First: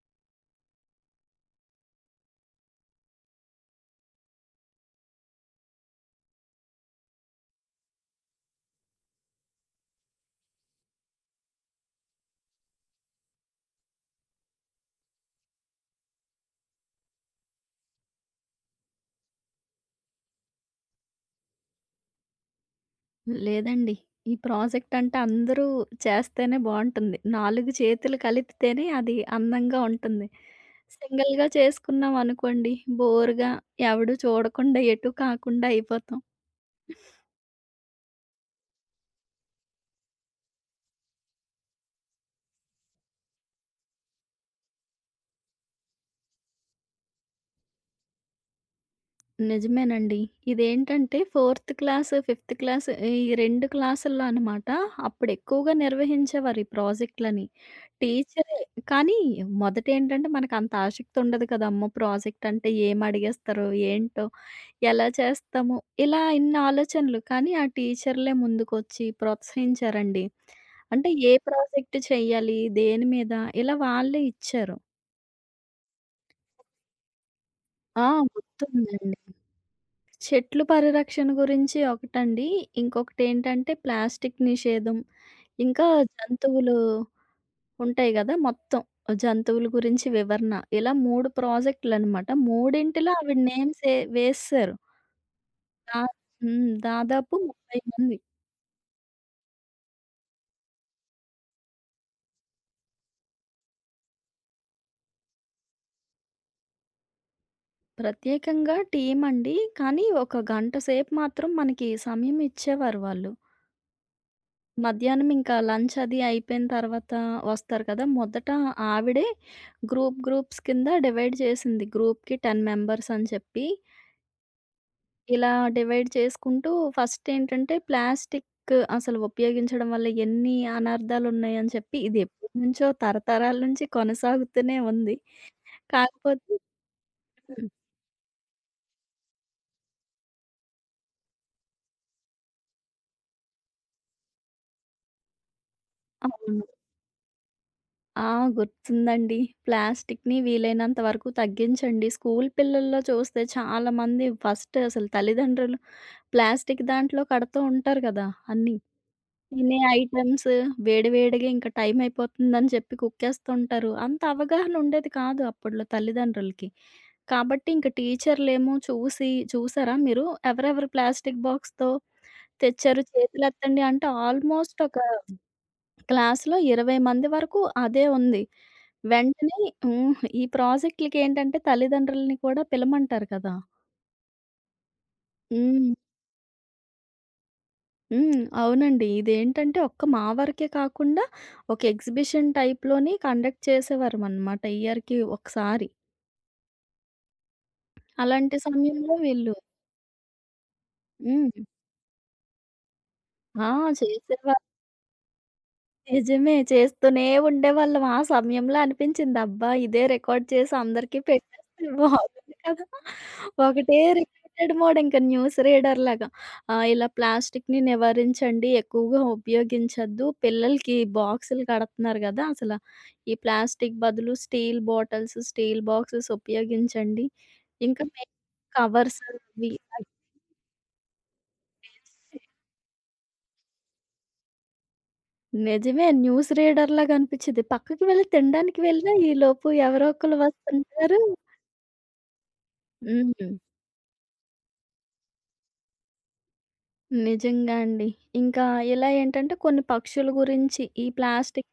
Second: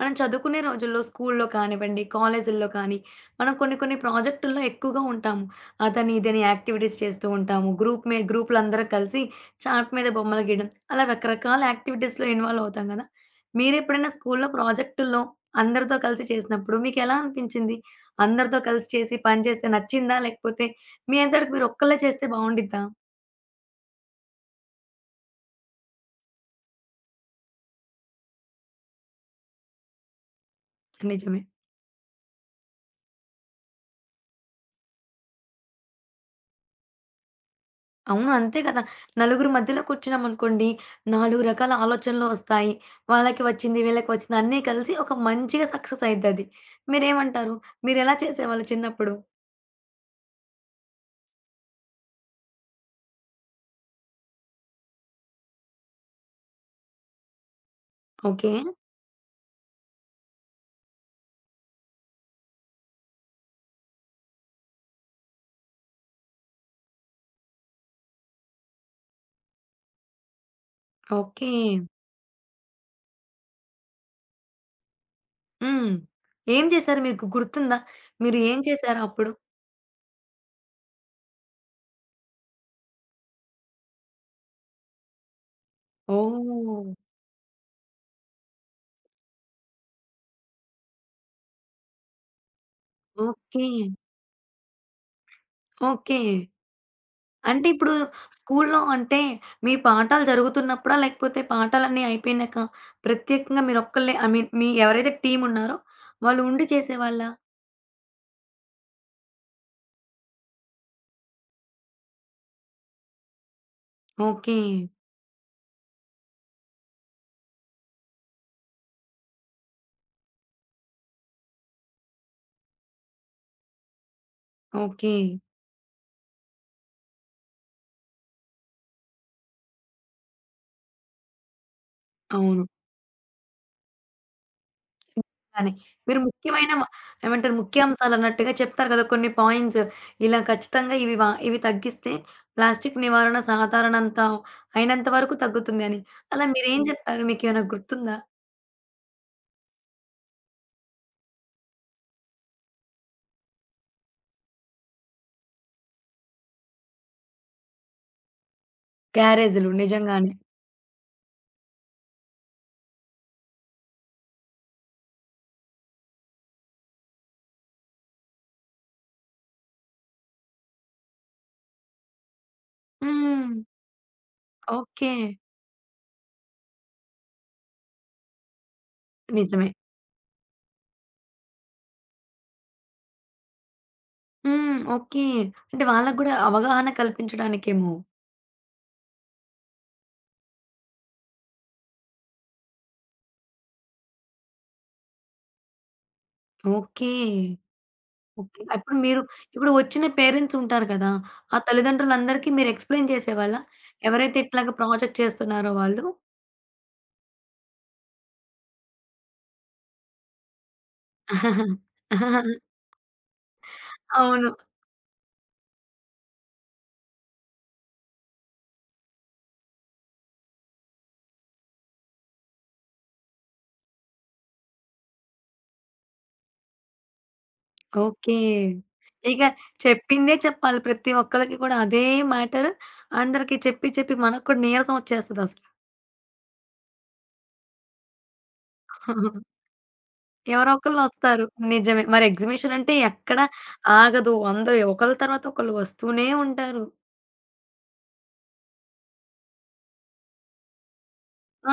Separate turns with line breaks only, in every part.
మనం చదువుకునే రోజుల్లో స్కూల్లో కానివ్వండి, కాలేజీల్లో కానీ, మనం కొన్ని కొన్ని ప్రాజెక్టుల్లో ఎక్కువగా ఉంటాము. అదని, ఇదని యాక్టివిటీస్ చేస్తూ ఉంటాము. మీ గ్రూప్‌లందరూ కలిసి చార్ట్ మీద బొమ్మలు గీయడం, అలా రకరకాల యాక్టివిటీస్‌లో ఇన్వాల్వ్ అవుతాం కదా! మీరెప్పుడైనా స్కూల్లో ప్రాజెక్టుల్లో అందరితో కలిసి చేసినప్పుడు మీకెలా అనిపించింది? అందరితో కలిసి చేసి పని చేస్తే నచ్చిందా? లేకపోతే మీ అంతటికి మీరు ఒక్కళ్ళే చేస్తే బావుండిద్దా?
లేదండి. ఈ ప్రాజెక్ట్ అంటే అందరూ చేస్తేనే బావుంటుంది. 4 చేతులు కలిపితేనే అది అందంగా ఉంటుంది.
నిజమే.
సింగిల్‌గా చేసుకున్నాం అనుకోండి, బోరుగా ఎవడు చూడకుండా ఎటు కాకుండా అయిపోతాం.
అవును. అంతే కదా! నలుగురు మధ్యలో కూర్చున్నామనుకోండి, నాలుగు రకాల ఆలోచనలు వస్తాయి. వాళ్ళకి వచ్చింది, వీళ్ళకి వచ్చింది అన్నీ కలిసి ఒక మంచిగా సక్సెస్ అయిద్దది. మీరేమంటారు? మీరెలా చేసేవాళ్ళు చిన్నప్పుడు?
నిజమేనండి. ఇదేంటంటే ఫోర్త్ క్లాస్, ఫిఫ్త్ క్లాస్ ఈ 2 క్లాసుల్లో అనమాట. అప్పుడు ఎక్కువగా నిర్వహించేవారు ఈ ప్రాజెక్ట్‌లని.
ఓకే.
టీచరే. కానీ మొదటేంటంటే మనకంత ఆసక్తి ఉండదు కదా! అమ్మో! ప్రాజెక్ట్ అంటే ఏమడిగేస్తారో? ఏంటో? ఎలా చేస్తాము? ఇలా ఇన్ని ఆలోచనలు. కానీ ఆ టీచర్లే ముందుకొచ్చి ప్రోత్సహించారండి. అంటే ఏ
ఓకే.
ప్రాజెక్ట్ చెయ్యాలి? దేని మీద? ఇలా వాళ్ళే ఇచ్చారు.
హ్మ్. ఏం చేశారు మీకు గుర్తుందా?
ఆ!
మీరు ఏం చేశారు
గుర్తుందండి.
అప్పుడు?
చెట్లు పరిరక్షణ గురించి ఒకటండి. ఇంకొకటేంటంటే ప్లాస్టిక్ నిషేధం. ఇంకా జంతువులు
ఓహ్!
ఉంటాయి గదా! మొత్తం జంతువుల గురించి వివరణ. ఇలా 3 ప్రాజెక్ట్‌లనమాట. మూడింటిలో ఆవిడ
ఓకే.
నేమ్సే వేసేశారు. దా
ఓకే.
దాదాపు
అంటే
30
ఇప్పుడు
మంది.
స్కూల్లో అంటే, మీ పాఠాలు జరుగుతున్నప్పుడా? లేకపోతే పాఠాలన్నీ అయిపోయినాక ప్రత్యేకంగా మీరొక్కళ్ళే ఐ మీన్ మీ ఎవరైతే టీమ్ ఉన్నారో వాళ్ళు ఉండి చేసేవాళ్ళా?
ప్రత్యేకంగా టీమండి. కానీ ఒక గంట సేపు మాత్రం మనకి సమయం ఇచ్చేవారు వాళ్ళు.
ఓకే.
మధ్యాహ్నం ఇంకా లంచ్ అది అయిపోయిన తర్వాత వస్తారు కదా! మొదట ఆవిడే గ్రూప్స్ కింద డివైడ్ చేసింది. గ్రూప్‌కి 10 మెంబర్స్ అని చెప్పి
ఓకే.
ఇలా డివైడ్ చేసుకుంటూ ఫస్టేంటంటే ప్లాస్టిక్ అసలు ఉపయోగించడం వల్ల ఎన్ని అనర్థాలున్నాయని చెప్పి ఇది
అవును.
ఎప్పటినుంచో తరతరాల నుంచి కొనసాగుతూనే ఉంది.
కానీ మీరు
కాకపోతే
ముఖ్యమైన వ ఏమంటారు ముఖ్యాంశాలన్నట్టుగా చెప్తారు కదా! కొన్ని పాయింట్స్ ఇలా ఖచ్చితంగా ఇవి తగ్గిస్తే ప్లాస్టిక్ నివారణ అయినంత వరకు తగ్గుతుంది అని. అలా
అవును.
మీరేం చెప్పారు? మీకేమైనా గుర్తుందా?
ఆ! గుర్తుందండి. ప్లాస్టిక్‌ని వీలైనంత వరకు తగ్గించండి. స్కూల్ పిల్లల్లో చూస్తే చాలామంది ఫస్ట్ అసలు తల్లిదండ్రులు ప్లాస్టిక్ దాంట్లో కడుతూ ఉంటారు కదా! అన్ని.
గ్యారేజ్‌లు
తినే
నిజంగానే.
ఐటెమ్స్ వేడివేడిగా ఇంక టైం అయిపోతుందని చెప్పి కుక్కేస్తుంటారు. అంత అవగాహన ఉండేది కాదు అప్పట్లో తల్లిదండ్రులకి. కాబట్టి ఇంక టీచర్‌లేమో చూసి చూసారా మీరు? ఎవరెవరు ప్లాస్టిక్ బాక్స్‌తో తెచ్చారు
హ్మ్.
చేతులెత్తండి అంటే ఆల్మోస్ట్ ఒక
ఓకే.
క్లాస్‌లో 20 మంది వరకు అదే ఉంది. వెంటనే
నిజమే.
హ్మ్. ఈ ప్రాజెక్ట్‌లకేంటంటే తల్లిదండ్రులని కూడా పిలమంటారు కదా!
హ్మ్. ఓకే. అంటే
హ్మ్.
వాళ్ళకి గూడా అవగాహన కల్పించడానికేమో.
హ్మ్. అవునండి. ఇదేంటంటే ఒక్క మా వరకే కాకుండా ఒక ఎగ్జిబిషన్ టైప్‌లోని కండక్ట్ చేసేవారమనమాట ఇయర్‌కి ఒకసారి.
ఓకే.
అలాంటి
ఓకే. అప్పుడు
సమయంలో
మీరు
వీళ్ళు
ఇప్పుడు వచ్చిన పేరెంట్స్ ఉంటారు కదా! ఆ
హ్మ్.
తల్లిదండ్రులందరికీ మీరు ఎక్స్‌ప్లెయిన్ చేసేవాళ్ళా?
ఆ!
ఎవరైతే
చేసేవారు.
ఇట్లాగ ప్రాజెక్ట్ చేస్తున్నారో వాళ్ళు?
నిజమే. చేస్తూనే ఉండేవాళ్ళం. ఆ సమయంలో అనిపించింది, అబ్బా! ఇదే రికార్డ్ చేసి అందరికీ పెట్టేస్తే బాగుండు కదా! ఒకటే
అవును.
రిపీటెడ్ మోడ్ ఇంక న్యూస్ రీడర్ లాగా. ఆహ్, ఇలా ప్లాస్టిక్‌ని నివారించండి, ఎక్కువగా ఉపయోగించొద్దు. పిల్లలకి బాక్సులు కడుతున్నారు కదా! అసల ఈ ప్లాస్టిక్ బదులు స్టీల్ బాటిల్స్, స్టీల్ బాక్సెస్ ఉపయోగించండి. ఇంకా
ఓకే.
కవర్స్
ఇక
అవి.
చెప్పిందే చెప్పాలి. ప్రతి ఒక్కళ్ళకి కూడా అదే మ్యాటర్ అందరికి చెప్పి చెప్పి మనకు కూడా నీరసం వచ్చేస్తదసలు.
నిజమే. న్యూస్ రీడర్‌లాగా అనిపించిద్ది. పక్కకి వెళ్లి తినడానికి వెళ్ళినా ఈలోపు ఎవరో ఒకళ్ళు
ఎవరో
వస్తుంటారు.
ఒకళ్ళొస్తారు. నిజమే. మరి ఎగ్జిబిషన్ అంటే ఎక్కడ
హ్మ్.
ఆగదు. అందరూ ఒకళ్ళ తర్వాత ఒకళ్ళు వస్తూనే ఉంటారు.
నిజంగా అండి. ఇంకా ఇలా ఏంటంటే కొన్ని పక్షుల గురించి ఈ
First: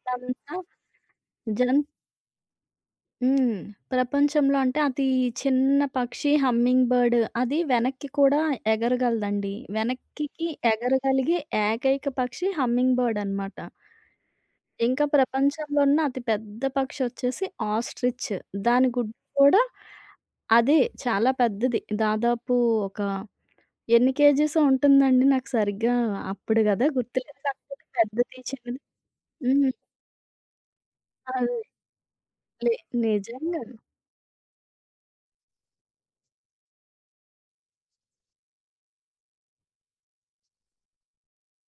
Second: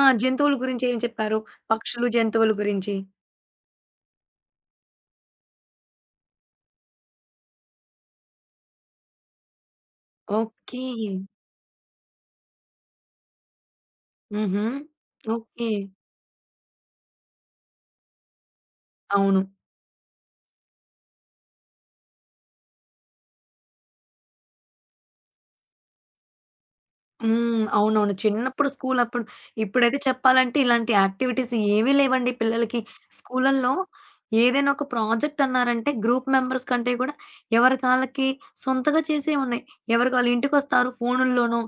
ఆ! జంతువుల గురించి ఏం చెప్పారు?
జన్
పక్షులు, జంతువుల గురించి.
హ్మ్. ప్రపంచంలో అంటే అతి చిన్న పక్షి హమ్మింగ్ బర్డ్ అది వెనక్కి కూడా ఎగరగలదండి. వెనక్కికి
ఓకే.
ఎగరగలిగే ఏకైక పక్షి హమ్మింగ్ బర్డ్ అనమాట.
హుహు.
ఇంకా
ఓకే.
ప్రపంచంలో ఉన్న అతి పెద్ద పక్షి వచ్చేసి ఆస్ట్రిచ్. దాని గుడ్డు
అవును.
కూడా అదే చాలా పెద్దది. దాదాపు ఒక ఎన్ని కేజీసో ఉంటుందండి. నాకు సరిగ్గా అప్పుడు గదా గుర్తులేదు.
హ్మ్.
కాకపోతే
అవునవును.
పెద్దది,
చిన్నప్పుడు
చిన్నది.
స్కూలప్పుడు
హ్మ్.
ఇప్పుడైతే చెప్పాలంటే ఇలాంటి యాక్టివిటీస్
అదే.
ఏమీ లేవండి
లే
పిల్లలకి.
నిజంగా.
స్కూలల్లో ఏదైనా ఒక ప్రాజెక్ట్ అన్నారంటే గ్రూప్ మెంబర్స్ కంటే కూడా ఎవరికి ఆళ్ళకి సొంతగా చేసేవి ఉన్నాయి. ఎవరికి ఆళ్ళు ఇంటికొస్తారు ఫోనుల్లోనో,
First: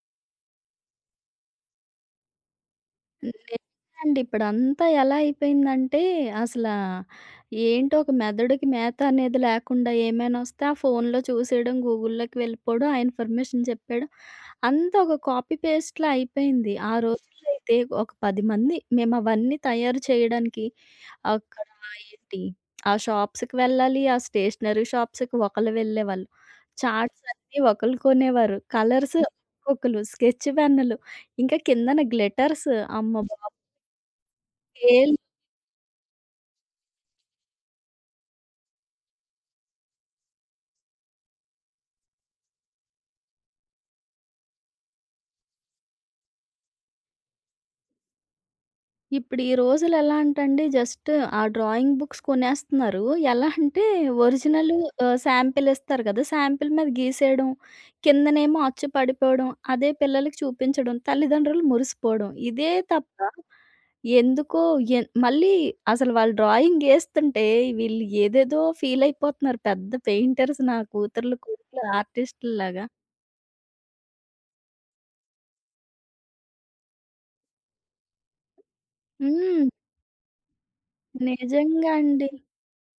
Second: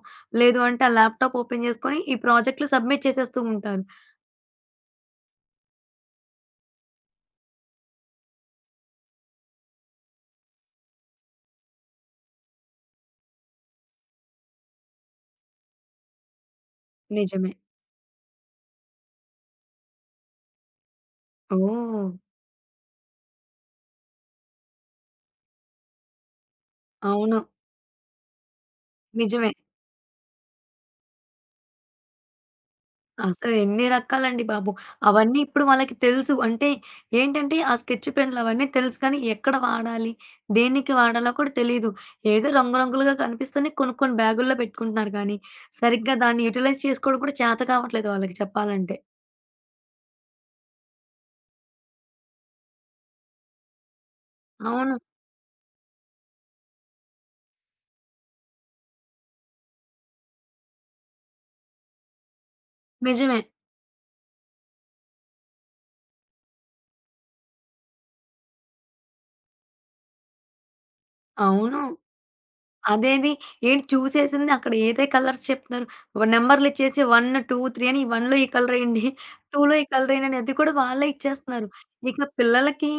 లేదు అంటే ఆ ల్యాప్‌టాప్ ఓపెన్ చేసుకొని ఈ ప్రాజెక్ట్‌లు సబ్మిట్ చేసేస్తూ
నిజమే
ఉంటారు.
అండి. ఇప్పుడంతా ఎలా అయిపోయిందంటే, అసలా ఏంటో ఒక మెదడుకి మేత అనేది లేకుండా ఏమైనా వస్తే, ఆ ఫోన్‌లో చూసేయడం, గూగుల్‌లోకి వెళ్ళిపోవడం, ఆ ఇన్ఫర్మేషన్ చెప్పేయడం. అంతా ఒక కాపీ పేస్ట్‌లా అయిపోయింది. ఆ రోజుల్లో
నిజమే.
అయితే ఒక 10 మంది మేము అవన్నీ తయారు చేయడానికి అక్కడ
ఓహ్!
ఏంటి, ఆ షాప్స్‌కి వెళ్ళాలి, ఆ స్టేషనరీ షాప్స్‌కి ఒకళ్ళు వెళ్ళేవాళ్ళు. చార్ట్స్
అవును.
అన్నీ ఒకళ్ళు కొనేవారు. కలర్స్
నిజమే.
ఒక్కొక్కలు, స్కెచ్ పెన్నులు, ఇంకా కిందన గ్లిటర్స్. అమ్మ
అసలు ఎన్ని రకాలండి బాబు!
బాబోయ్!
అవన్నీ ఇప్పుడు వాళ్ళకి తెలుసు. అంటే ఏంటంటే, ఆ స్కెచ్ పెన్‌లు అవన్నీ తెలుసు కానీ, ఎక్కడ వాడాలి? దేనికి వాడాలో కూడా తెలీదు. ఏదో రంగురంగులుగా కనిపిస్తేనే కొనుక్కొని బ్యాగుల్లో పెట్టుకుంటున్నారు కానీ, సరిగ్గా దాన్ని యుటిలైజ్ చేసుకోవడం కూడా చేత కావట్లేదు వాళ్ళకి చెప్పాలంటే.
ఇప్పుడు ఈ రోజుల్లో ఎలా అంటండి, జస్ట్ ఆ డ్రాయింగ్ బుక్స్ కొనేస్తున్నారు. ఎలా అంటే ఒరిజినల్
అవును.
ఆహ్, శాంపిల్ ఇస్తారు కదా! శాంపిల్ మీద గీసేయడం, కిందనేమో అచ్చు పడిపోవడం, అదే పిల్లలకి చూపించడం, తల్లిదండ్రులు మురిసిపోవడం. ఇదే తప్ప
నిజమే.
ఎందుకో మళ్ళీ అసలు వాళ్ళు డ్రాయింగ్ ఏస్తుంటే వీళ్ళు ఏదేదో ఫీల్ అయిపోతున్నారు. పెద్ద పెయింటర్స్ నా కూతుర్లు,
అవును.
కొడుకులు ఆర్టిస్టుల్లాగా.
అదేది. ఏంటి చూసేసింది అక్కడ ఏదే కలర్స్ చెప్తున్నారు. నంబర్‌లిచ్చేసి 1, 2, 3 అని 1లో ఈ కలరేయండి,
హ్మ్.
2లో ఈ కలరేయండి అని అది కూడా వాళ్ళే ఇచ్చేస్తున్నారు.
నిజంగా
ఇక
అండి.
పిల్లలకి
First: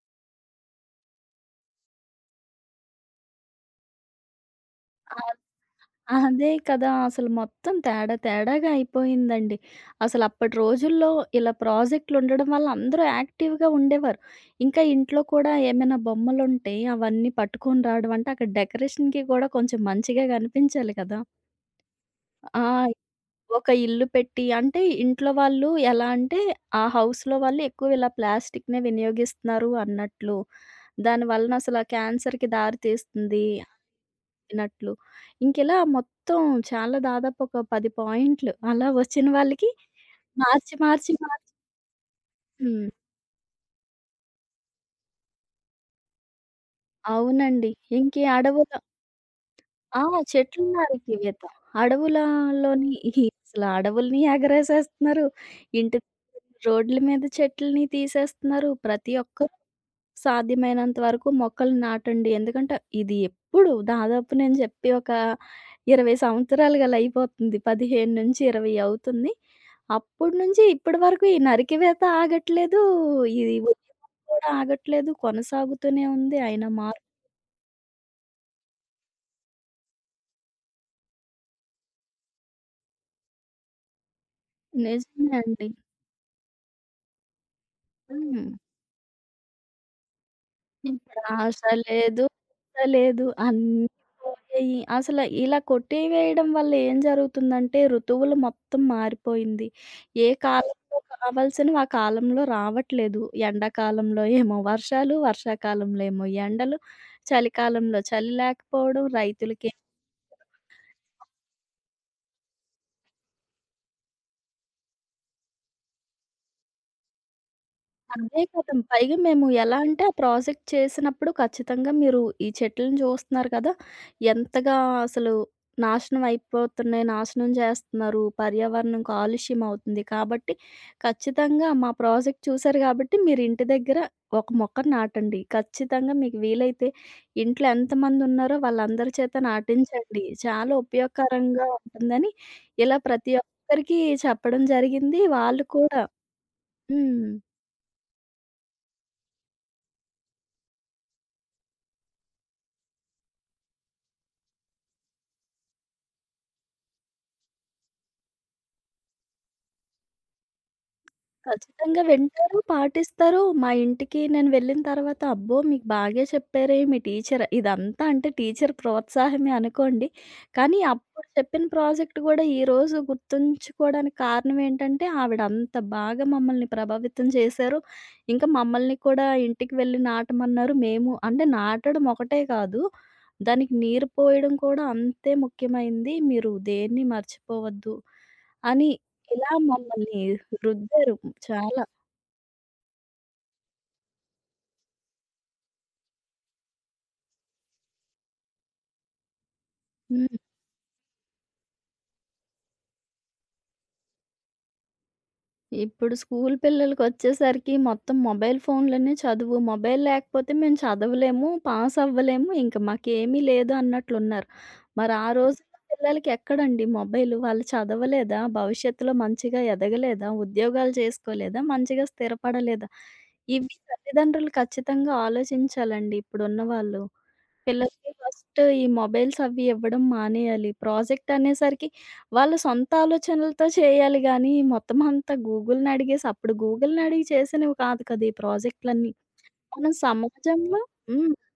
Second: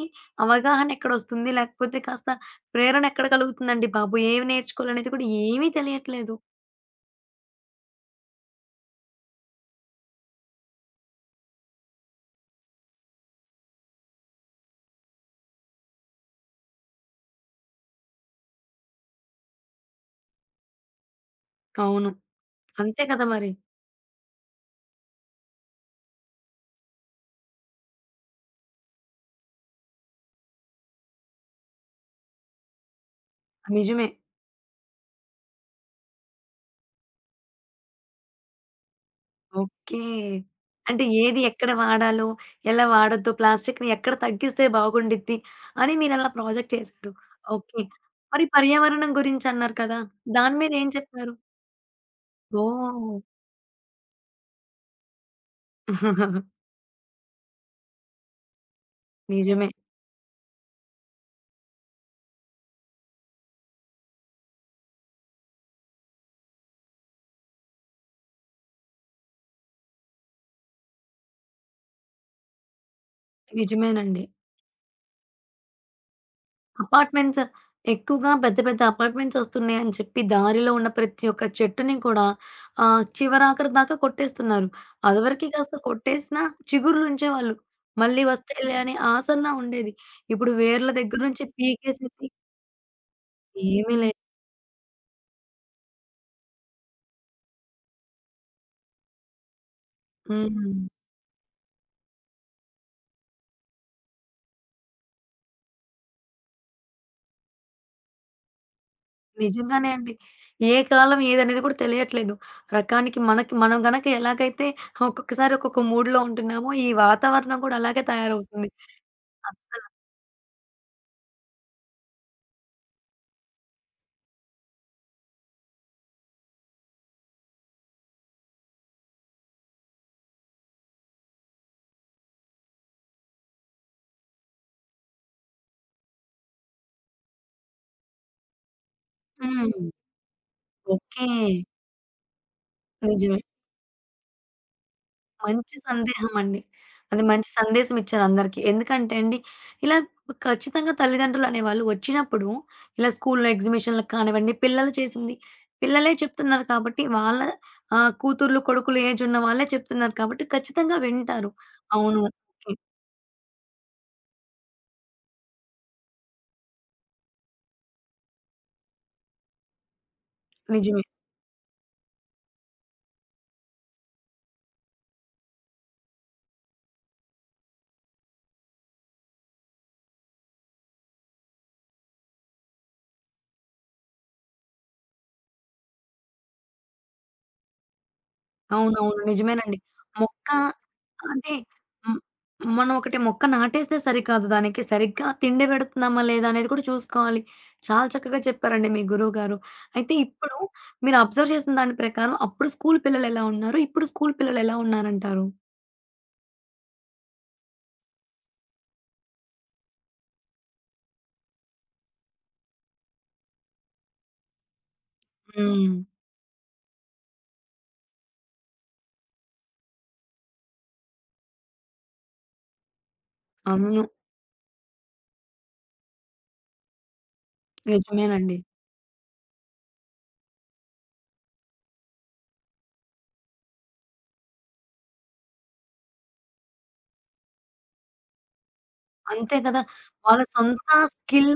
అవగాహన ఎక్కడొస్తుంది? లేకపోతే కాస్త ప్రేరణ ఎక్కడ కలుగుతుందండి బాబు? ఏమి నేర్చుకోవాలనేది
ఆ!
కూడా ఏమీ తెలియట్లేదు.
అదే కదా! అసలు మొత్తం తేడా తేడాగా అయిపోయిందండి. అసలు అప్పటి రోజుల్లో ఇలా ప్రాజెక్ట్‌లుండడం వల్ల అందరూ యాక్టివ్‌గా ఉండేవారు. ఇంకా ఇంట్లో కూడా ఏమైనా బొమ్మలుంటే అవన్నీ పట్టుకొని రావడం అంటే అక్కడ డెకరేషన్‌కి కూడా కొంచెం మంచిగా కనిపించాలి కదా!
అవును.
ఆ!
అంతే కదా మరి.
ఒక ఇల్లు పెట్టి అంటే ఇంట్లో వాళ్ళు ఎలా అంటే, ఆ హౌస్‌లో వాళ్ళు ఎక్కువ ఇలా ప్లాస్టిక్‌నే వినియోగిస్తున్నారు అన్నట్లు. దాని వలన అసల క్యాన్సర్‌కి దారి తీస్తుంది
నిజమే.
అన్నట్లు. ఇంకిలా మొత్తం చాలా దాదాపు ఒక 10 పాయింట్లు అలా వచ్చిన వాళ్ళకి
ఓకే.
మార్చి,
అంటే
మార్చి,
ఏది
మార్చి
ఎక్కడ వాడాలో, ఎలా
హ్మ్.
వాడొద్దు, ప్లాస్టిక్‌ని ఎక్కడ తగ్గిస్తే బాగుండిద్ది అని మీరలా ప్రాజెక్ట్ చేశారు.
అవునండి.
ఓకే.
ఇంకీ
మరి
అడవుల
పర్యావరణం గురించన్నారు కదా!
ఆ!
దాని
చెట్లు
మీద ఏం చెప్పారు?
నరికివేత. అడవులలోని
ఓహ్!
అసల అడవుల్ని ఎగరేసేస్తున్నారు. ఇంటి రోడ్ల మీద చెట్లని తీసేస్తున్నారు. ప్రతి ఒక్క
నిజమే.
సాధ్యమైనంత వరకు మొక్కలు నాటండి. ఎందుకంటే, ఇది ఎప్పుడు దాదాపు నేను చెప్పి ఒక 20 సంవత్సరాలు గల అయిపోతుంది. 15-20 అవుతుంది. అప్పటి నుంచి ఇప్పటి వరకు ఈ నరికివేత ఆగట్లేదు. ఇది ఉద్యమం
నిజమేనండి.
కూడా ఆగట్లేదు. కొనసాగుతూనే ఉంది. అయినా మార్పు
అపార్ట్‌మెంట్స్ ఎక్కువగా పెద్ద పెద్ద అపార్ట్‌మెంట్స్ ఒస్తున్నాయని చెప్పి దారిలో ఉన్న ప్రతి ఒక్క చెట్టుని కూడా ఆహ్, చివరాఖరి దాకా కొట్టేస్తున్నారు.
నిజమే
అదివరకి
అండి.
కాస్త కొట్టేసినా చిగుర్లుంచేవాళ్ళు. మళ్ళీ
హ్మ్.
వస్తాయిలే అనే ఆసన్న ఉండేది. ఇప్పుడు వేర్ల దగ్గర నుంచి
ధ్రాస లేదు,
పీకేసేసి
పూస లేదు అన్నీ
ఏమీ లేదు.
పోయాయి. అసల ఇలా కొట్టివేయడం వల్ల ఏం జరుగుతుందంటే, ఋతువులు మొత్తం మారిపోయింది. ఏ
హ్మ్.
కాలంలో కావాల్సినవి ఆ కాలంలో రావట్లేదు. ఎండాకాలంలో ఏమో వర్షాలు, వర్షాకాలంలో ఏమో ఎండలు, చలికాలంలో చలి లేకపోవడం, రైతులకేమో.
నిజంగానే అండి. ఏ కాలం ఏదనేది కూడా తెలియట్లేదు. రకానికి మనకి మనం గనక ఎలాగైతే ఒక్కొక్కసారి ఒక్కొక్క మూడ్‌లో ఉంటున్నామో ఈ వాతావరణం కూడా అలాగే
అదే
తయారవుతుంది.
కదా! పైగా మేము ఎలా
అస్సల
అంటే ఆ ప్రాజెక్ట్ చేసినప్పుడు ఖచ్చితంగా మీరు ఈ చెట్లను చూస్తున్నారు కదా! ఎంతగా అసలు నాశనం అయిపోతున్నాయి, నాశనం చేస్తున్నారు, పర్యావరణం కాలుష్యం అవుతుంది. కాబట్టి ఖచ్చితంగా మా ప్రాజెక్ట్ చూసారు కాబట్టి మీరు ఇంటి దగ్గర ఒక మొక్కను నాటండి. ఖచ్చితంగా మీకు వీలైతే ఇంట్లో ఎంతమంది ఉన్నారో వాళ్ళందరి చేత
హ్మ్.
నాటించండి. చాలా
ఓకే.
ఉపయోగకరంగా ఉంటుందని ఇలా ప్రతి
నిజమే.
ఒక్కరికి చెప్పడం జరిగింది. వాళ్ళు
మంచి
కూడా
సందేహం అండి. అది
హ్మ్.
మంచి సందేశం ఇచ్చారు అందరికి. ఎందుకంటే అండి, ఇలా ఖచ్చితంగా తల్లిదండ్రులు అనేవాళ్ళు వచ్చినప్పుడు, ఇలా స్కూల్‌లో ఎగ్జిబిషన్‌లకు కానివ్వండి, పిల్లలు చేసింది పిల్లలే చెప్తున్నారు కాబట్టి, వాళ్ళ ఆహ్, కూతుర్లు, కొడుకులు ఏజ్ ఉన్న వాళ్ళే చెప్తున్నారు కాబట్టి, ఖచ్చితంగా వింటారు.
ఖచ్చితంగా
అవును.
వింటారు,
ఓకే.
పాటిస్తారు. మా ఇంటికి నేను వెళ్ళిన తర్వాత, "అబ్బో! మీకు బాగే చెప్పారే మీ టీచర్." ఇదంతా అంటే టీచర్ ప్రోత్సాహమే అనుకోండి. కానీ
నిజమే.
అప్పుడు చెప్పిన ప్రాజెక్ట్ గూడా ఈరోజు గుర్తుంచుకోవడానికి కారణం ఏంటంటే, ఆవిడ అంత బాగా మమ్మల్ని ప్రభావితం చేశారు. ఇంకా మమ్మల్ని కూడా ఇంటికి వెళ్ళి నాటమన్నారు. మేము అంటే నాటడం ఒకటే కాదు, దానికి నీరు పోయడం కూడా అంతే ముఖ్యమైంది. మీరు దేన్ని మర్చిపోవద్దు అని
అవునవును.
ఇలా
నిజమేనండి.
మమ్మల్ని
మొక్క
రుద్దారు
అంటే
చాలా.
హ్మ్. మనం ఒకటి మొక్క నాటేస్తే సరికాదు. దానికి సరిగ్గా తిండి పెడుతున్నామా లేదా అనేది కూడా చూసుకోవాలి. చాలా చక్కగా చెప్పారండి మీ గురువుగారు. అయితే
హ్మ్.
ఇప్పుడు మీరు అబ్జర్వ్ చేసిన దాని ప్రకారం అప్పుడు స్కూల్ పిల్లలెలా ఉన్నారు? ఇప్పుడు స్కూల్ పిల్లలెలా ఉన్నారంటారు?
ఇప్పుడు స్కూల్ పిల్లలకొచ్చేసరికి మొత్తం మొబైల్ ఫోన్‌లోనే చదువు. మొబైల్ లేకపోతే మేము చదవలేము, పాస్ అవ్వలేము, ఇంక మాకేమీ లేదు అన్నట్లున్నారు. మరి ఆ రోజుల్లో
హ్మ్.
పిల్లలకి ఎక్కడండి మొబైలు? వాళ్ళు చదవలేదా? భవిష్యత్తులో మంచిగా ఎదగలేదా? ఉద్యోగాలు చేసుకోలేదా? మంచిగా స్థిరపడలేదా? ఇవి
అవును.
తల్లిదండ్రులు ఖచ్చితంగా ఆలోచించాలండి ఇప్పుడున్న వాళ్ళు. పిల్లలకి
నిజమేనండి.
ఫస్ట్ ఈ మొబైల్స్ అవి ఇవ్వడం మానేయాలి. ప్రాజెక్ట్ అనేసరికి వాళ్ళ సొంత ఆలోచనలతో చేయాలి గానీ, మొత్తం అంతా గూగుల్‌ని అడిగేసి అప్పుడు గూగుల్‌ని అడిగి చేసినవి కాదు కదా! ఈ ప్రాజెక్ట్‌లన్నీ.
అంతే కదా!
మనం
వాళ్ళ
సమాజంలో
సొంత
హ్మ్.
స్కిల్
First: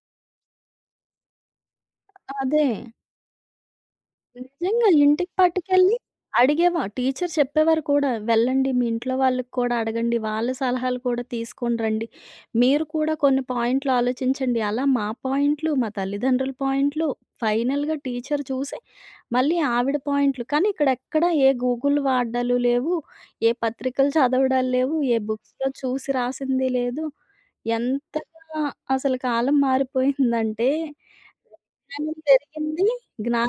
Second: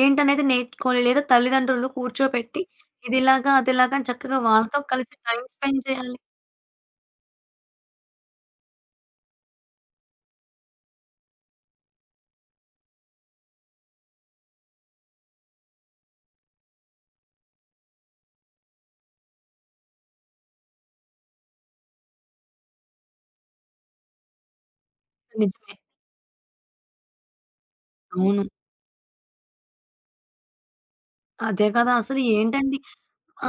ఏంటనేది నేర్చుకోవాలి. లేదా తల్లిదండ్రులు కూర్చోపెట్టి
అదే.
ఇదిలాగా, అదిలాగా అని చక్కగా వాళ్ళతో
నిజంగా
కలిసి
ఇంటికి
టైమ్ స్పెండ్
పట్టుకెళ్ళి
చేయాలి.
అడిగేవా? టీచర్ చెప్పేవారు కూడా, "వెళ్ళండి మీ ఇంట్లో వాళ్ళకి కూడా అడగండి. వాళ్ళ సలహాలు కూడా తీసుకొని రండి. మీరు కూడా కొన్ని పాయింట్లు ఆలోచించండి." అలా మా పాయింట్లు, మా తల్లిదండ్రుల పాయింట్లు, ఫైనల్‌గా టీచర్ చూసి మళ్ళీ ఆవిడ పాయింట్లు. కానీ ఇక్కడెక్కడ ఏ గూగుల్ వాడ్డాలు లేవు. ఏ పత్రికలు చదవడాలు లేవు. ఏ బుక్స్‌లో
నిజమే.
చూసి రాసింది లేదు.
అవును.
ఎంతగా అసలు కాలం మారిపోయిందంటే
అదే కదా!
జ్ఞానం
అసలు ఏంటండి
పెరిగింది.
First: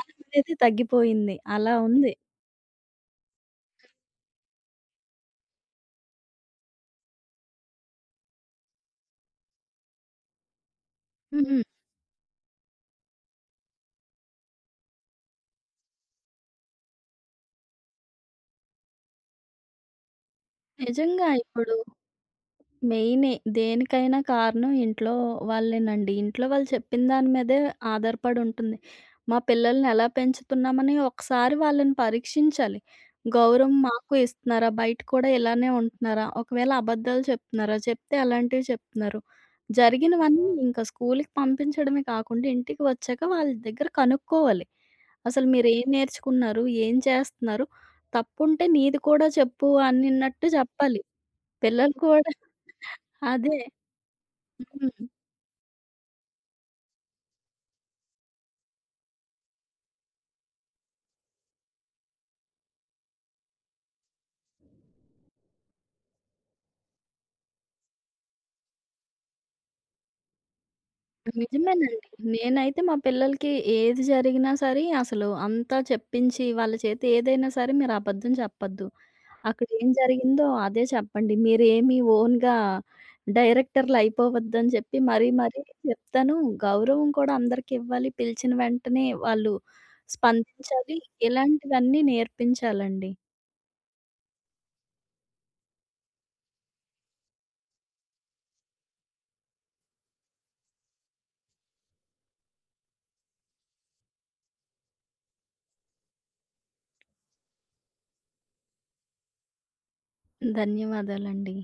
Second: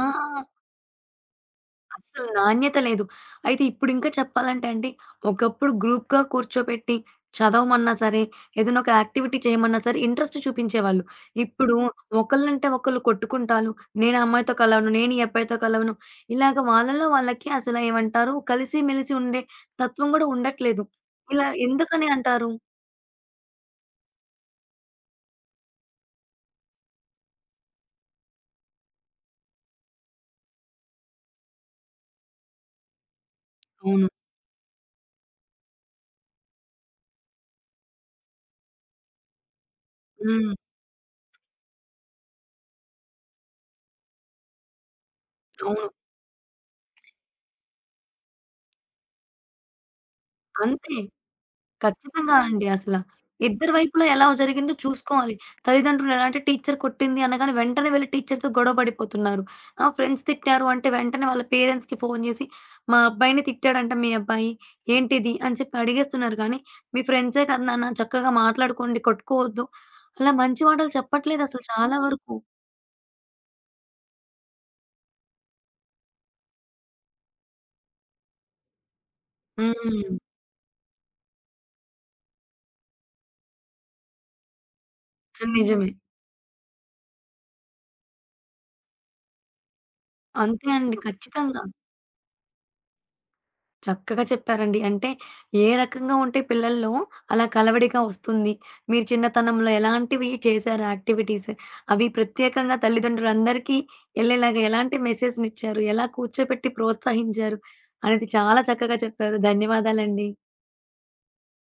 ఆ!
తగ్గిపోయింది. అలా ఉంది.
అస్సలు నాణ్యత లేదు. అయితే ఇప్పుడింకా చెప్పాలంటే అండి, ఒకప్పుడు గ్రూప్‌గా కూర్చోబెట్టి చదవమన్నా సరే, ఏదైనా ఒక యాక్టివిటీ చేయమన్నా సరే ఇంట్రెస్ట్ చూపించేవాళ్ళు.
హుహు.
ఇప్పుడు ఒకళ్ళంటే ఒకళ్ళు కొట్టుకుంటాలు. నేను ఆ అమ్మాయితో కలవను, నేను ఈ అబ్బాయితో కలవను. ఇలాగ వాళ్ళలో వాళ్ళకి అసలు ఏమంటారు కలిసి మెలిసి ఉండే తత్వం కూడా ఉండట్లేదు.
నిజంగా
ఇలా
ఇప్పుడు
ఎందుకని అంటారు?
మెయినే దేనికైనా కారణం ఇంట్లో వాళ్ళేనండి. ఇంట్లో వాళ్ళు చెప్పిన దాని మీదే ఆధారపడి ఉంటుంది. మా పిల్లల్ని ఎలా పెంచుతున్నామని ఒకసారి వాళ్ళని పరీక్షించాలి. గౌరవం
అవును.
మాకు ఇస్తున్నారా? బయట కూడా ఇలానే ఉంటున్నారా? ఒకవేళ అబద్ధాలు చెప్తున్నారా? చెప్తే ఎలాంటివి చెప్తున్నారు? జరిగినవన్నీ
హ్మ్.
ఇంకా స్కూలుకి పంపించడమే కాకుండా ఇంటికి వచ్చాక వాళ్ళ దగ్గర కనుక్కోవాలి. అసలు మీరేం
అవును.
నేర్చుకున్నారు? ఏం చేస్తున్నారు? తప్పుంటే నీది కూడా చెప్పు అనిన్నట్టు
అంతే.
చెప్పాలి. పిల్లలు కూడా
ఖచ్చితంగా అండి అసల.
అదే.
ఇద్దరి వైపులా ఎలా జరిగిందో
హ్మ్.
చూసుకోవాలి. తల్లిదండ్రులు ఎలా అంటే టీచర్ కొట్టింది అనగానే వెంటనే వెళ్లి టీచర్‌తో గొడవ పడిపోతున్నారు. ఆహ్, ఫ్రెండ్స్ తిట్టారు అంటే వెంటనే వాళ్ళ పేరెంట్స్‌కి ఫోను చేసి, "మా అబ్బాయిని తిట్టాడంట మీ అబ్బాయి. ఏంటిది?" అని చెప్పి అడిగేస్తున్నారు కానీ, "మీ ఫ్రెండ్సే కదా నాన్న చక్కగా మాట్లాడుకోండి కొట్టుకోవద్దు." అలా మంచి మాటలు చెప్పట్లేదసలు చాలా
నిజమేనండి.
వరకు.
నేనైతే మా పిల్లలకి ఏది జరిగినా సరే అసలు అంతా చెప్పించి వాళ్ళ చేత ఏదైనా సరే మీరు అబద్ధం చెప్పొద్దు. అక్కడేం
హ్మ్.
జరిగిందో అదే చెప్పండి. మీరేమి ఓన్‌గా డైరెక్టర్‌లయిపోవద్దని చెప్పి మరీ మరీ
నిజమే.
చెప్తాను. గౌరవం కూడా అందరికివ్వాలి. పిలిచిన వెంటనే వాళ్ళు
అంతే అండి.
స్పందించాలి.
ఖచ్చితంగా.
ఇలాంటివన్నీ నేర్పించాలండి.
చక్కగా చెప్పారండి. అంటే ఏ రకంగా ఉంటే పిల్లల్లో అలా కలవడిగా వస్తుంది. మీరు చిన్నతనంలో ఎలాంటివి చేశారు యాక్టివిటీస్? అవి ప్రత్యేకంగా తల్లిదండ్రులందరికీ ఎళ్ళేలాగా ఎలాంటి మెసేజ్‌నిచ్చారు? ఎలా కూర్చోపెట్టి ప్రోత్సహించారు? అనేది చాలా చక్కగా చెప్పారు. ధన్యవాదాలండి.
ధన్యవాదాలండి.